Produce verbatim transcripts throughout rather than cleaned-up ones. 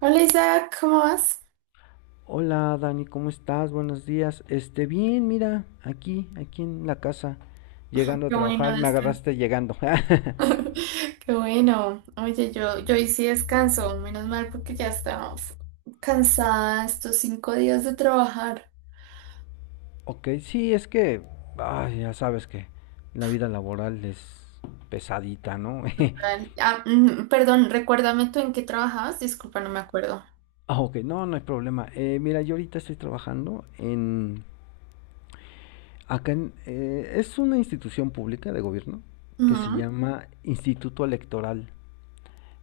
Hola Isaac, ¿cómo vas? Hola Dani, ¿cómo estás? Buenos días. Este, bien, mira, aquí, aquí en la casa, llegando a Qué bueno, trabajar, me descanso. agarraste llegando. Qué bueno. Oye, yo, yo hoy sí descanso, menos mal porque ya estaba uf, cansada estos cinco días de trabajar. Ok, sí, es que, ay, ya sabes que la vida laboral es pesadita, ¿no? Ah, mm, perdón, recuérdame tú en qué trabajabas, disculpa, no me acuerdo. Ah, ok, no, no hay problema. Eh, mira, yo ahorita estoy trabajando en, acá en, eh, es una institución pública de gobierno que se Ujú. llama Instituto Electoral.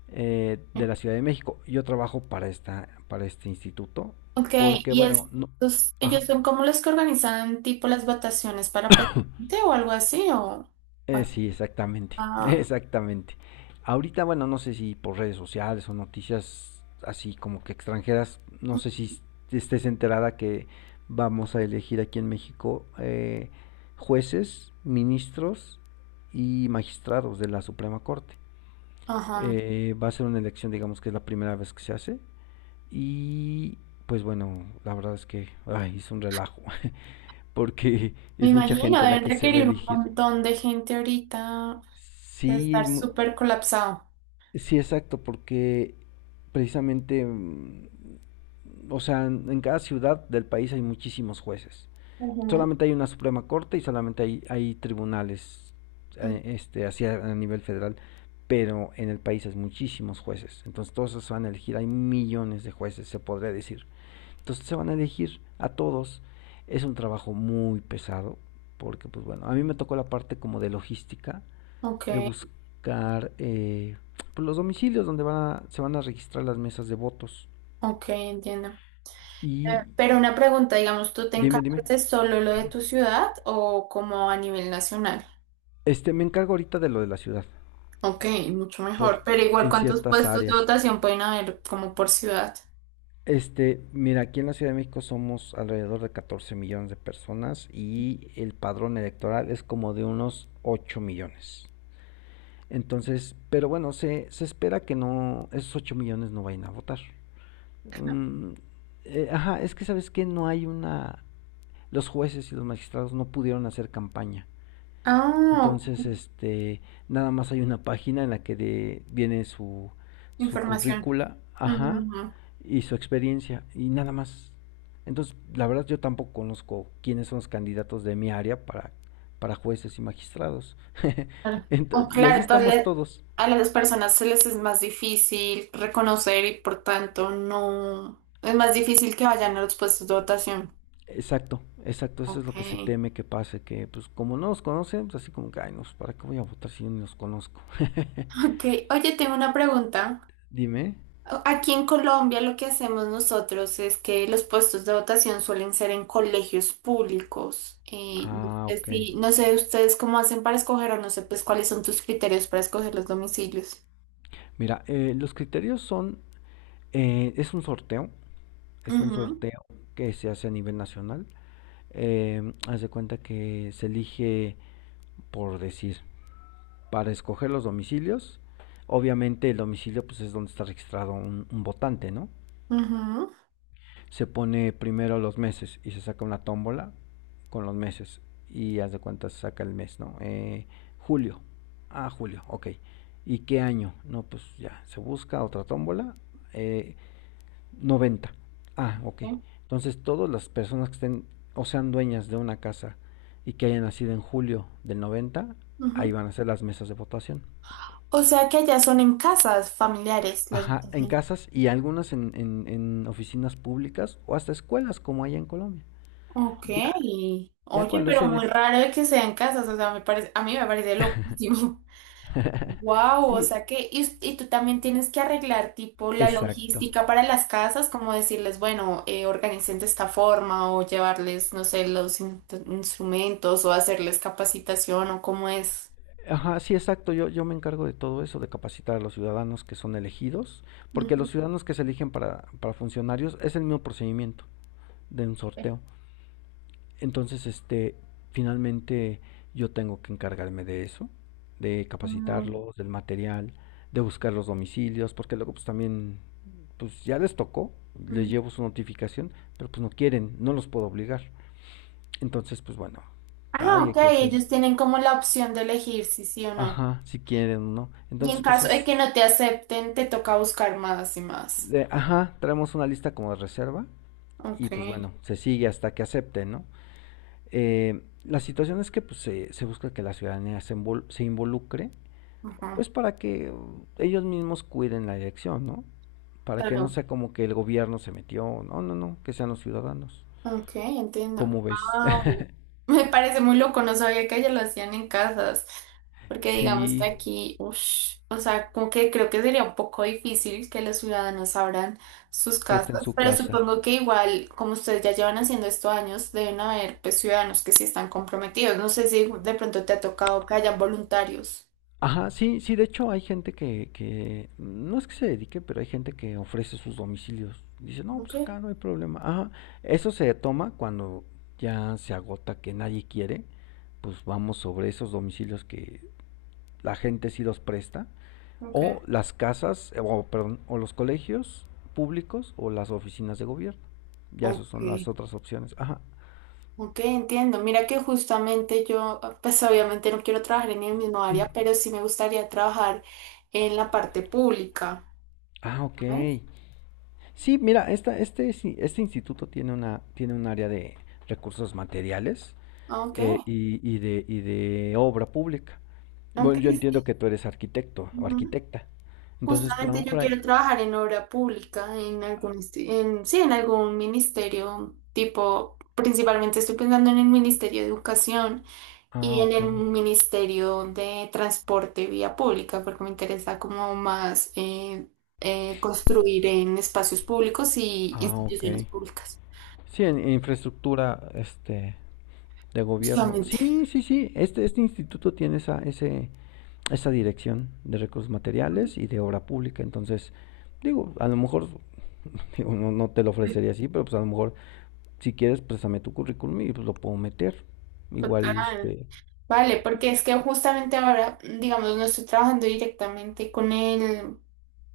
Eh, de la Ciudad de México. Yo trabajo para esta, para este instituto, Ok, porque y bueno, no, estos, ellos ajá, son como los que organizan tipo las votaciones para presidente o algo así, o... eh, Ah, sí, exactamente, ah, exactamente. Ahorita, bueno, no sé si por redes sociales o noticias así como que extranjeras, no sé si estés enterada que vamos a elegir aquí en México, eh, jueces, ministros y magistrados de la Suprema Corte. ajá. Eh, va a ser una elección, digamos que es la primera vez que se hace. Y pues bueno, la verdad es que ay, es un relajo, porque Me es mucha imagino, gente la deben que se va a requerir un elegir. montón de gente ahorita. De Sí, estar mu- súper colapsado. sí, exacto, porque precisamente, mm, o sea, en en cada ciudad del país hay muchísimos jueces. Ujú. Solamente hay una Suprema Corte y solamente hay, hay tribunales Mm, eh, este, así a a nivel federal, pero en el país hay muchísimos jueces. Entonces todos esos van a elegir, hay millones de jueces, se podría decir. Entonces se van a elegir a todos. Es un trabajo muy pesado, porque pues bueno, a mí me tocó la parte como de logística, ok, de buscar eh, pues, los domicilios donde van a- se van a registrar las mesas de votos. ok, entiendo. Eh, Y Pero una pregunta, digamos, ¿tú te dime, dime. encargas de solo lo de tu ciudad o como a nivel nacional? Este, me encargo ahorita de lo de la ciudad, Ok, mucho por, mejor. Pero igual, en ¿cuántos ciertas puestos de áreas. votación pueden haber como por ciudad? Este, mira, aquí en la Ciudad de México somos alrededor de catorce millones de personas y el padrón electoral es como de unos ocho millones. Entonces, pero bueno, se, se espera que no, esos ocho millones no vayan a votar. Mm, eh, ajá, es que sabes que no hay una, los jueces y los magistrados no pudieron hacer campaña. Ah, ok, Entonces, este, nada más hay una página en la que de- viene su, su información. currícula, ajá, Mm, y su experiencia, y nada más. Entonces, la verdad yo tampoco conozco quiénes son los candidatos de mi área para, para jueces y magistrados. claro. Oh, Ento- y así claro, estamos entonces todos. a las personas se les es más difícil reconocer y por tanto no es más difícil que vayan a los puestos de votación. Exacto, exacto, eso es lo Ok. que se teme que pase, que pues como no nos conocen, pues así como que, ay, no, pues, ¿para qué voy a votar si yo ni los conozco? Ok, oye, tengo una pregunta. Dime. Aquí en Colombia lo que hacemos nosotros es que los puestos de votación suelen ser en colegios públicos. Eh, no Ah, sé ok. si- no sé ustedes cómo hacen para escoger o no sé pues cuáles son tus criterios para escoger los domicilios. Mira, eh, los criterios son, eh, es un sorteo, es un Ujú, sorteo que se hace a nivel nacional. Eh, haz de cuenta que se elige, por decir, para escoger los domicilios. Obviamente el domicilio pues es donde está registrado un, un votante, ¿no? ujú, Se pone primero los meses y se saca una tómbola con los meses y haz de cuenta se saca el mes, ¿no? Eh, julio. Ah, julio, ok. ¿Y qué año? No, pues ya, se busca otra tómbola. eh, noventa. Ah, ok. ok, Entonces todas las personas que estén o sean dueñas de una casa y que hayan nacido en julio del noventa, ahí ujú. van a ser las mesas de votación. O sea que allá son en casas familiares las Ajá, en votaciones. casas y algunas en, en- en oficinas públicas o hasta escuelas como hay en Colombia. Ok, Ya, Ya oye, cuando pero se muy nes- raro de que sean casas, o sea, me parece, a mí me parece loquísimo. Wow, o Sí, sea que, y, us- y tú también tienes que arreglar tipo la exacto. logística para las casas, como decirles, bueno, eh, organicen de esta forma o llevarles, no sé, los in- instrumentos o hacerles capacitación o cómo es. Ajá, sí, exacto. Yo, yo me encargo de todo eso, de capacitar a los ciudadanos que son elegidos, porque Ujú. los ciudadanos que se eligen para, para funcionarios es el mismo procedimiento de un sorteo. Entonces, este, finalmente yo tengo que encargarme de eso, de Mm, capacitarlos, del material, de buscar los domicilios, porque luego pues también, pues ya les tocó, les mm. llevo su notificación, pero pues no quieren, no los puedo obligar. Entonces, pues bueno, Ah, ay, hay ok, que hacer, ellos tienen como la opción de elegir si sí o no. ajá, si quieren, ¿no? Y Entonces, en pues caso de es, que no te acepten, te toca buscar más y más. de- ajá, traemos una lista como de reserva y Ok, pues bueno, se sigue hasta que acepten, ¿no? Eh, la situación es que pues se, se busca que la ciudadanía se, invol- se involucre, ajá, pues para que uh, ellos mismos cuiden la elección, ¿no? Para que no claro. sea como que el gobierno se metió, no, no, no, que sean los ciudadanos. Ok, entiendo. ¿Cómo ves? Wow. Me parece muy loco, no sabía que allá lo hacían en casas, porque digamos que Sí, aquí, ush, o sea, como que creo que sería un poco difícil que los ciudadanos abran sus presten casas, su pero casa. supongo que igual, como ustedes ya llevan haciendo esto años, deben haber pues ciudadanos que sí están comprometidos. No sé si de pronto te ha tocado que hayan voluntarios. Ajá, sí, sí, de hecho hay gente que, que no es que se dedique, pero hay gente que ofrece sus domicilios. Dice, no, Ok, pues acá no hay problema. Ajá, eso se toma cuando ya se agota que nadie quiere, pues vamos sobre esos domicilios que la gente sí los presta, ok. o las casas, eh, o perdón, o los colegios públicos o las oficinas de gobierno. Ya esas son las Ok. otras opciones. Ajá. Ok, entiendo. Mira que justamente yo, pues obviamente no quiero trabajar en el mismo área, pero sí me gustaría trabajar en la parte pública. Ah, ok. ¿Sabes? Sí, mira, esta, este, sí, este instituto tiene una, tiene un área de recursos materiales Ok, eh, y, y de, y de obra pública. ok, Bueno, yo entiendo sí, que tú eres arquitecto o ujú. arquitecta. Entonces, pues a lo Justamente yo mejor hay... quiero trabajar en obra pública, en algún, insti- en, sí, en algún ministerio, tipo, principalmente estoy pensando en el Ministerio de Educación. Ah, Y en ok. el Ministerio de Transporte y Vía Pública, porque me interesa como más eh, eh, construir en espacios públicos y Ah, ok. instituciones públicas, Sí, en, en infraestructura este, de gobierno. justamente. Sí, sí, sí. Este, este instituto tiene esa, ese, esa dirección de recursos materiales y de obra pública. Entonces, digo, a lo mejor, digo, no, no te lo Sí, ofrecería así, pero pues a lo mejor. Si quieres, préstame tu currículum y pues lo puedo meter. Igual, total. este. Vale, porque es que justamente ahora, digamos, no estoy trabajando directamente con el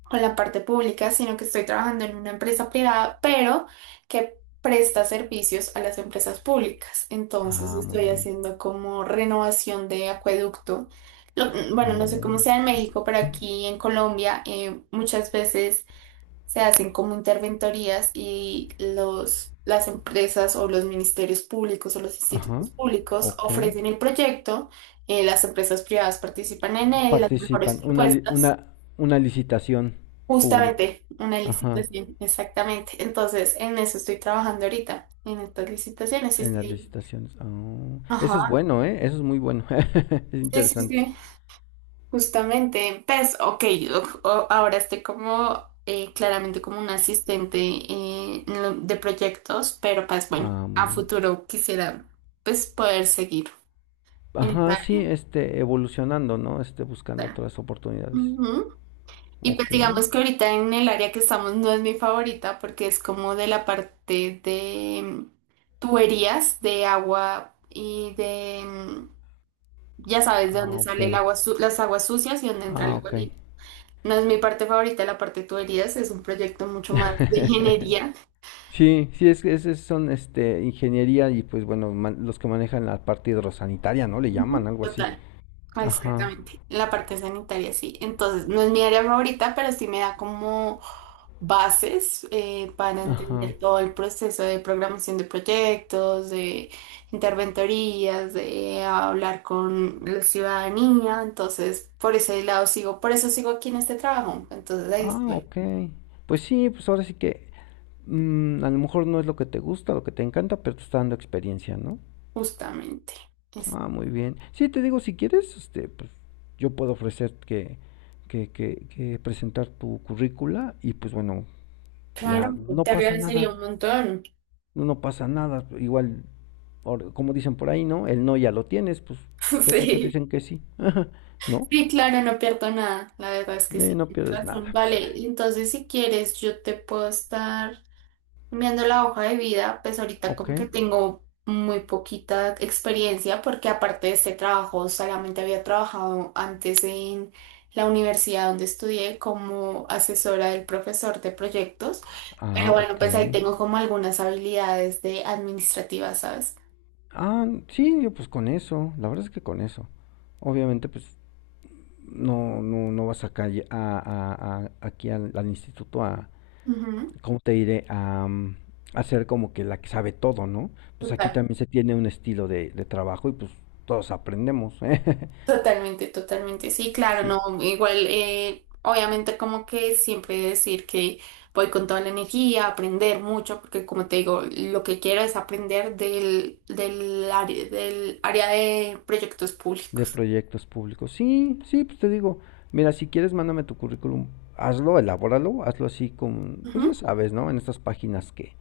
con la parte pública, sino que estoy trabajando en una empresa privada, pero que presta servicios a las empresas públicas. Entonces Ah, muy estoy bien. haciendo como renovación de acueducto. Lo- bueno, no sé cómo Oh, sea en México, pero aquí en Colombia eh, muchas veces se hacen como interventorías y los, las empresas o los ministerios públicos o los institutos ajá. públicos Ok. ofrecen el proyecto, eh, las empresas privadas participan en él, las mejores Participan. Una, li- propuestas. una, una licitación pública. Justamente, una Ajá. licitación, exactamente. Entonces, en eso estoy trabajando ahorita, en estas licitaciones. Sí, En las estoy licitaciones. Oh, eso es ajá, bueno, ¿eh? Eso es muy bueno. Es sí, sí, interesante. sí. Justamente, pues, ok, yo, o- ahora estoy como, eh, claramente como un asistente eh, en lo- de proyectos, pero pues bueno, Ah, muy a bien. futuro quisiera, pues, poder seguir en esta Ajá, sí, área. este, evolucionando, ¿no? Este, buscando otras oportunidades. Ujú. Y pues Ok. digamos que ahorita en el área que estamos no es mi favorita porque es como de la parte de mm, tuberías de agua y de, mm, ya sabes, de Ah, dónde ok. sale el agua, su- las aguas sucias y dónde entra Ah, el agua ok. limpia. No es mi parte favorita, la parte de tuberías es un proyecto mucho más de ingeniería. Sí, sí, es que es- son este, ingeniería y pues bueno, man- los que manejan la parte hidrosanitaria, ¿no? Le Ujú. llaman algo así. Total, ah, Ajá, exactamente. La parte sanitaria, sí. Entonces, no es mi área favorita, pero sí me da como bases eh, para ajá. entender todo el proceso de programación de proyectos, de interventorías, de hablar con la ciudadanía. Entonces, por ese lado sigo, por eso sigo aquí en este trabajo. Entonces, ahí Ah, estoy, ok. Pues sí, pues ahora sí que mm, a lo mejor no es lo que te gusta, lo que te encanta, pero te está dando experiencia, ¿no? justamente. Es- Ah, muy bien. Sí, te digo, si quieres, este, pues yo puedo ofrecer que, que, que, que presentar tu currícula y pues bueno, claro, ya no te pasa agradecería nada, un montón. no, no pasa nada. Igual. Por- como dicen por ahí, ¿no? El no ya lo tienes, pues, ¿qué tal que te dicen Sí. que sí? ¿No? Sí, claro, no pierdo nada. La verdad es que sí, Eh, no tienes pierdes razón. nada, pues, ah, Vale, entonces si quieres, yo te puedo estar viendo la hoja de vida, pues ahorita ok. como que tengo muy poquita experiencia porque aparte de este trabajo solamente había trabajado antes en la universidad donde estudié como asesora del profesor de proyectos, Ah, pero bueno, ok. pues ahí tengo como algunas habilidades de administrativas, ¿sabes? Ah, sí, yo pues con eso, la verdad es que con eso. Obviamente, pues, no, no, no vas a calle, a, a- a- aquí al, al instituto a, Ujú, ¿cómo te diré? A, mm, a ser como que la que sabe todo, ¿no? Pues aquí total. también se tiene un estilo de, de trabajo y pues todos aprendemos. Totalmente, totalmente, sí, claro, Sí. no, igual, eh, obviamente como que siempre decir que voy con toda la energía, aprender mucho, porque como te digo, lo que quiero es aprender del, del área, del área de proyectos De públicos. proyectos públicos. Sí, sí, pues te digo, mira, si quieres, mándame tu currículum, hazlo, elabóralo, hazlo así con, pues ya Ujú, sabes, ¿no? En estas páginas que,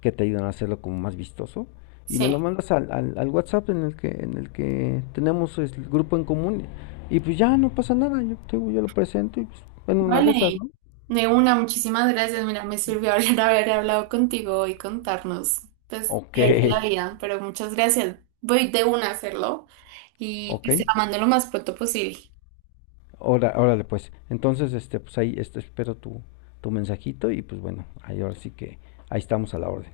que te ayudan a hacerlo como más vistoso. Y me sí, lo mandas al, al, al WhatsApp en el que, en el que tenemos pues, el grupo en común. Y pues ya no pasa nada, yo, te digo, yo lo presento y pues, en una de esas, vale, ¿no? de una, muchísimas gracias, mira, me sirvió hablar, haber hablado contigo y contarnos, pues, Ok, qué hay de la vida, pero muchas gracias, voy de una a hacerlo y ok. pues, te la mando lo más pronto posible. Ahora, órale, pues. Entonces, este, pues ahí este, espero tu, tu mensajito y pues bueno, ahí ahora sí que ahí estamos a la orden.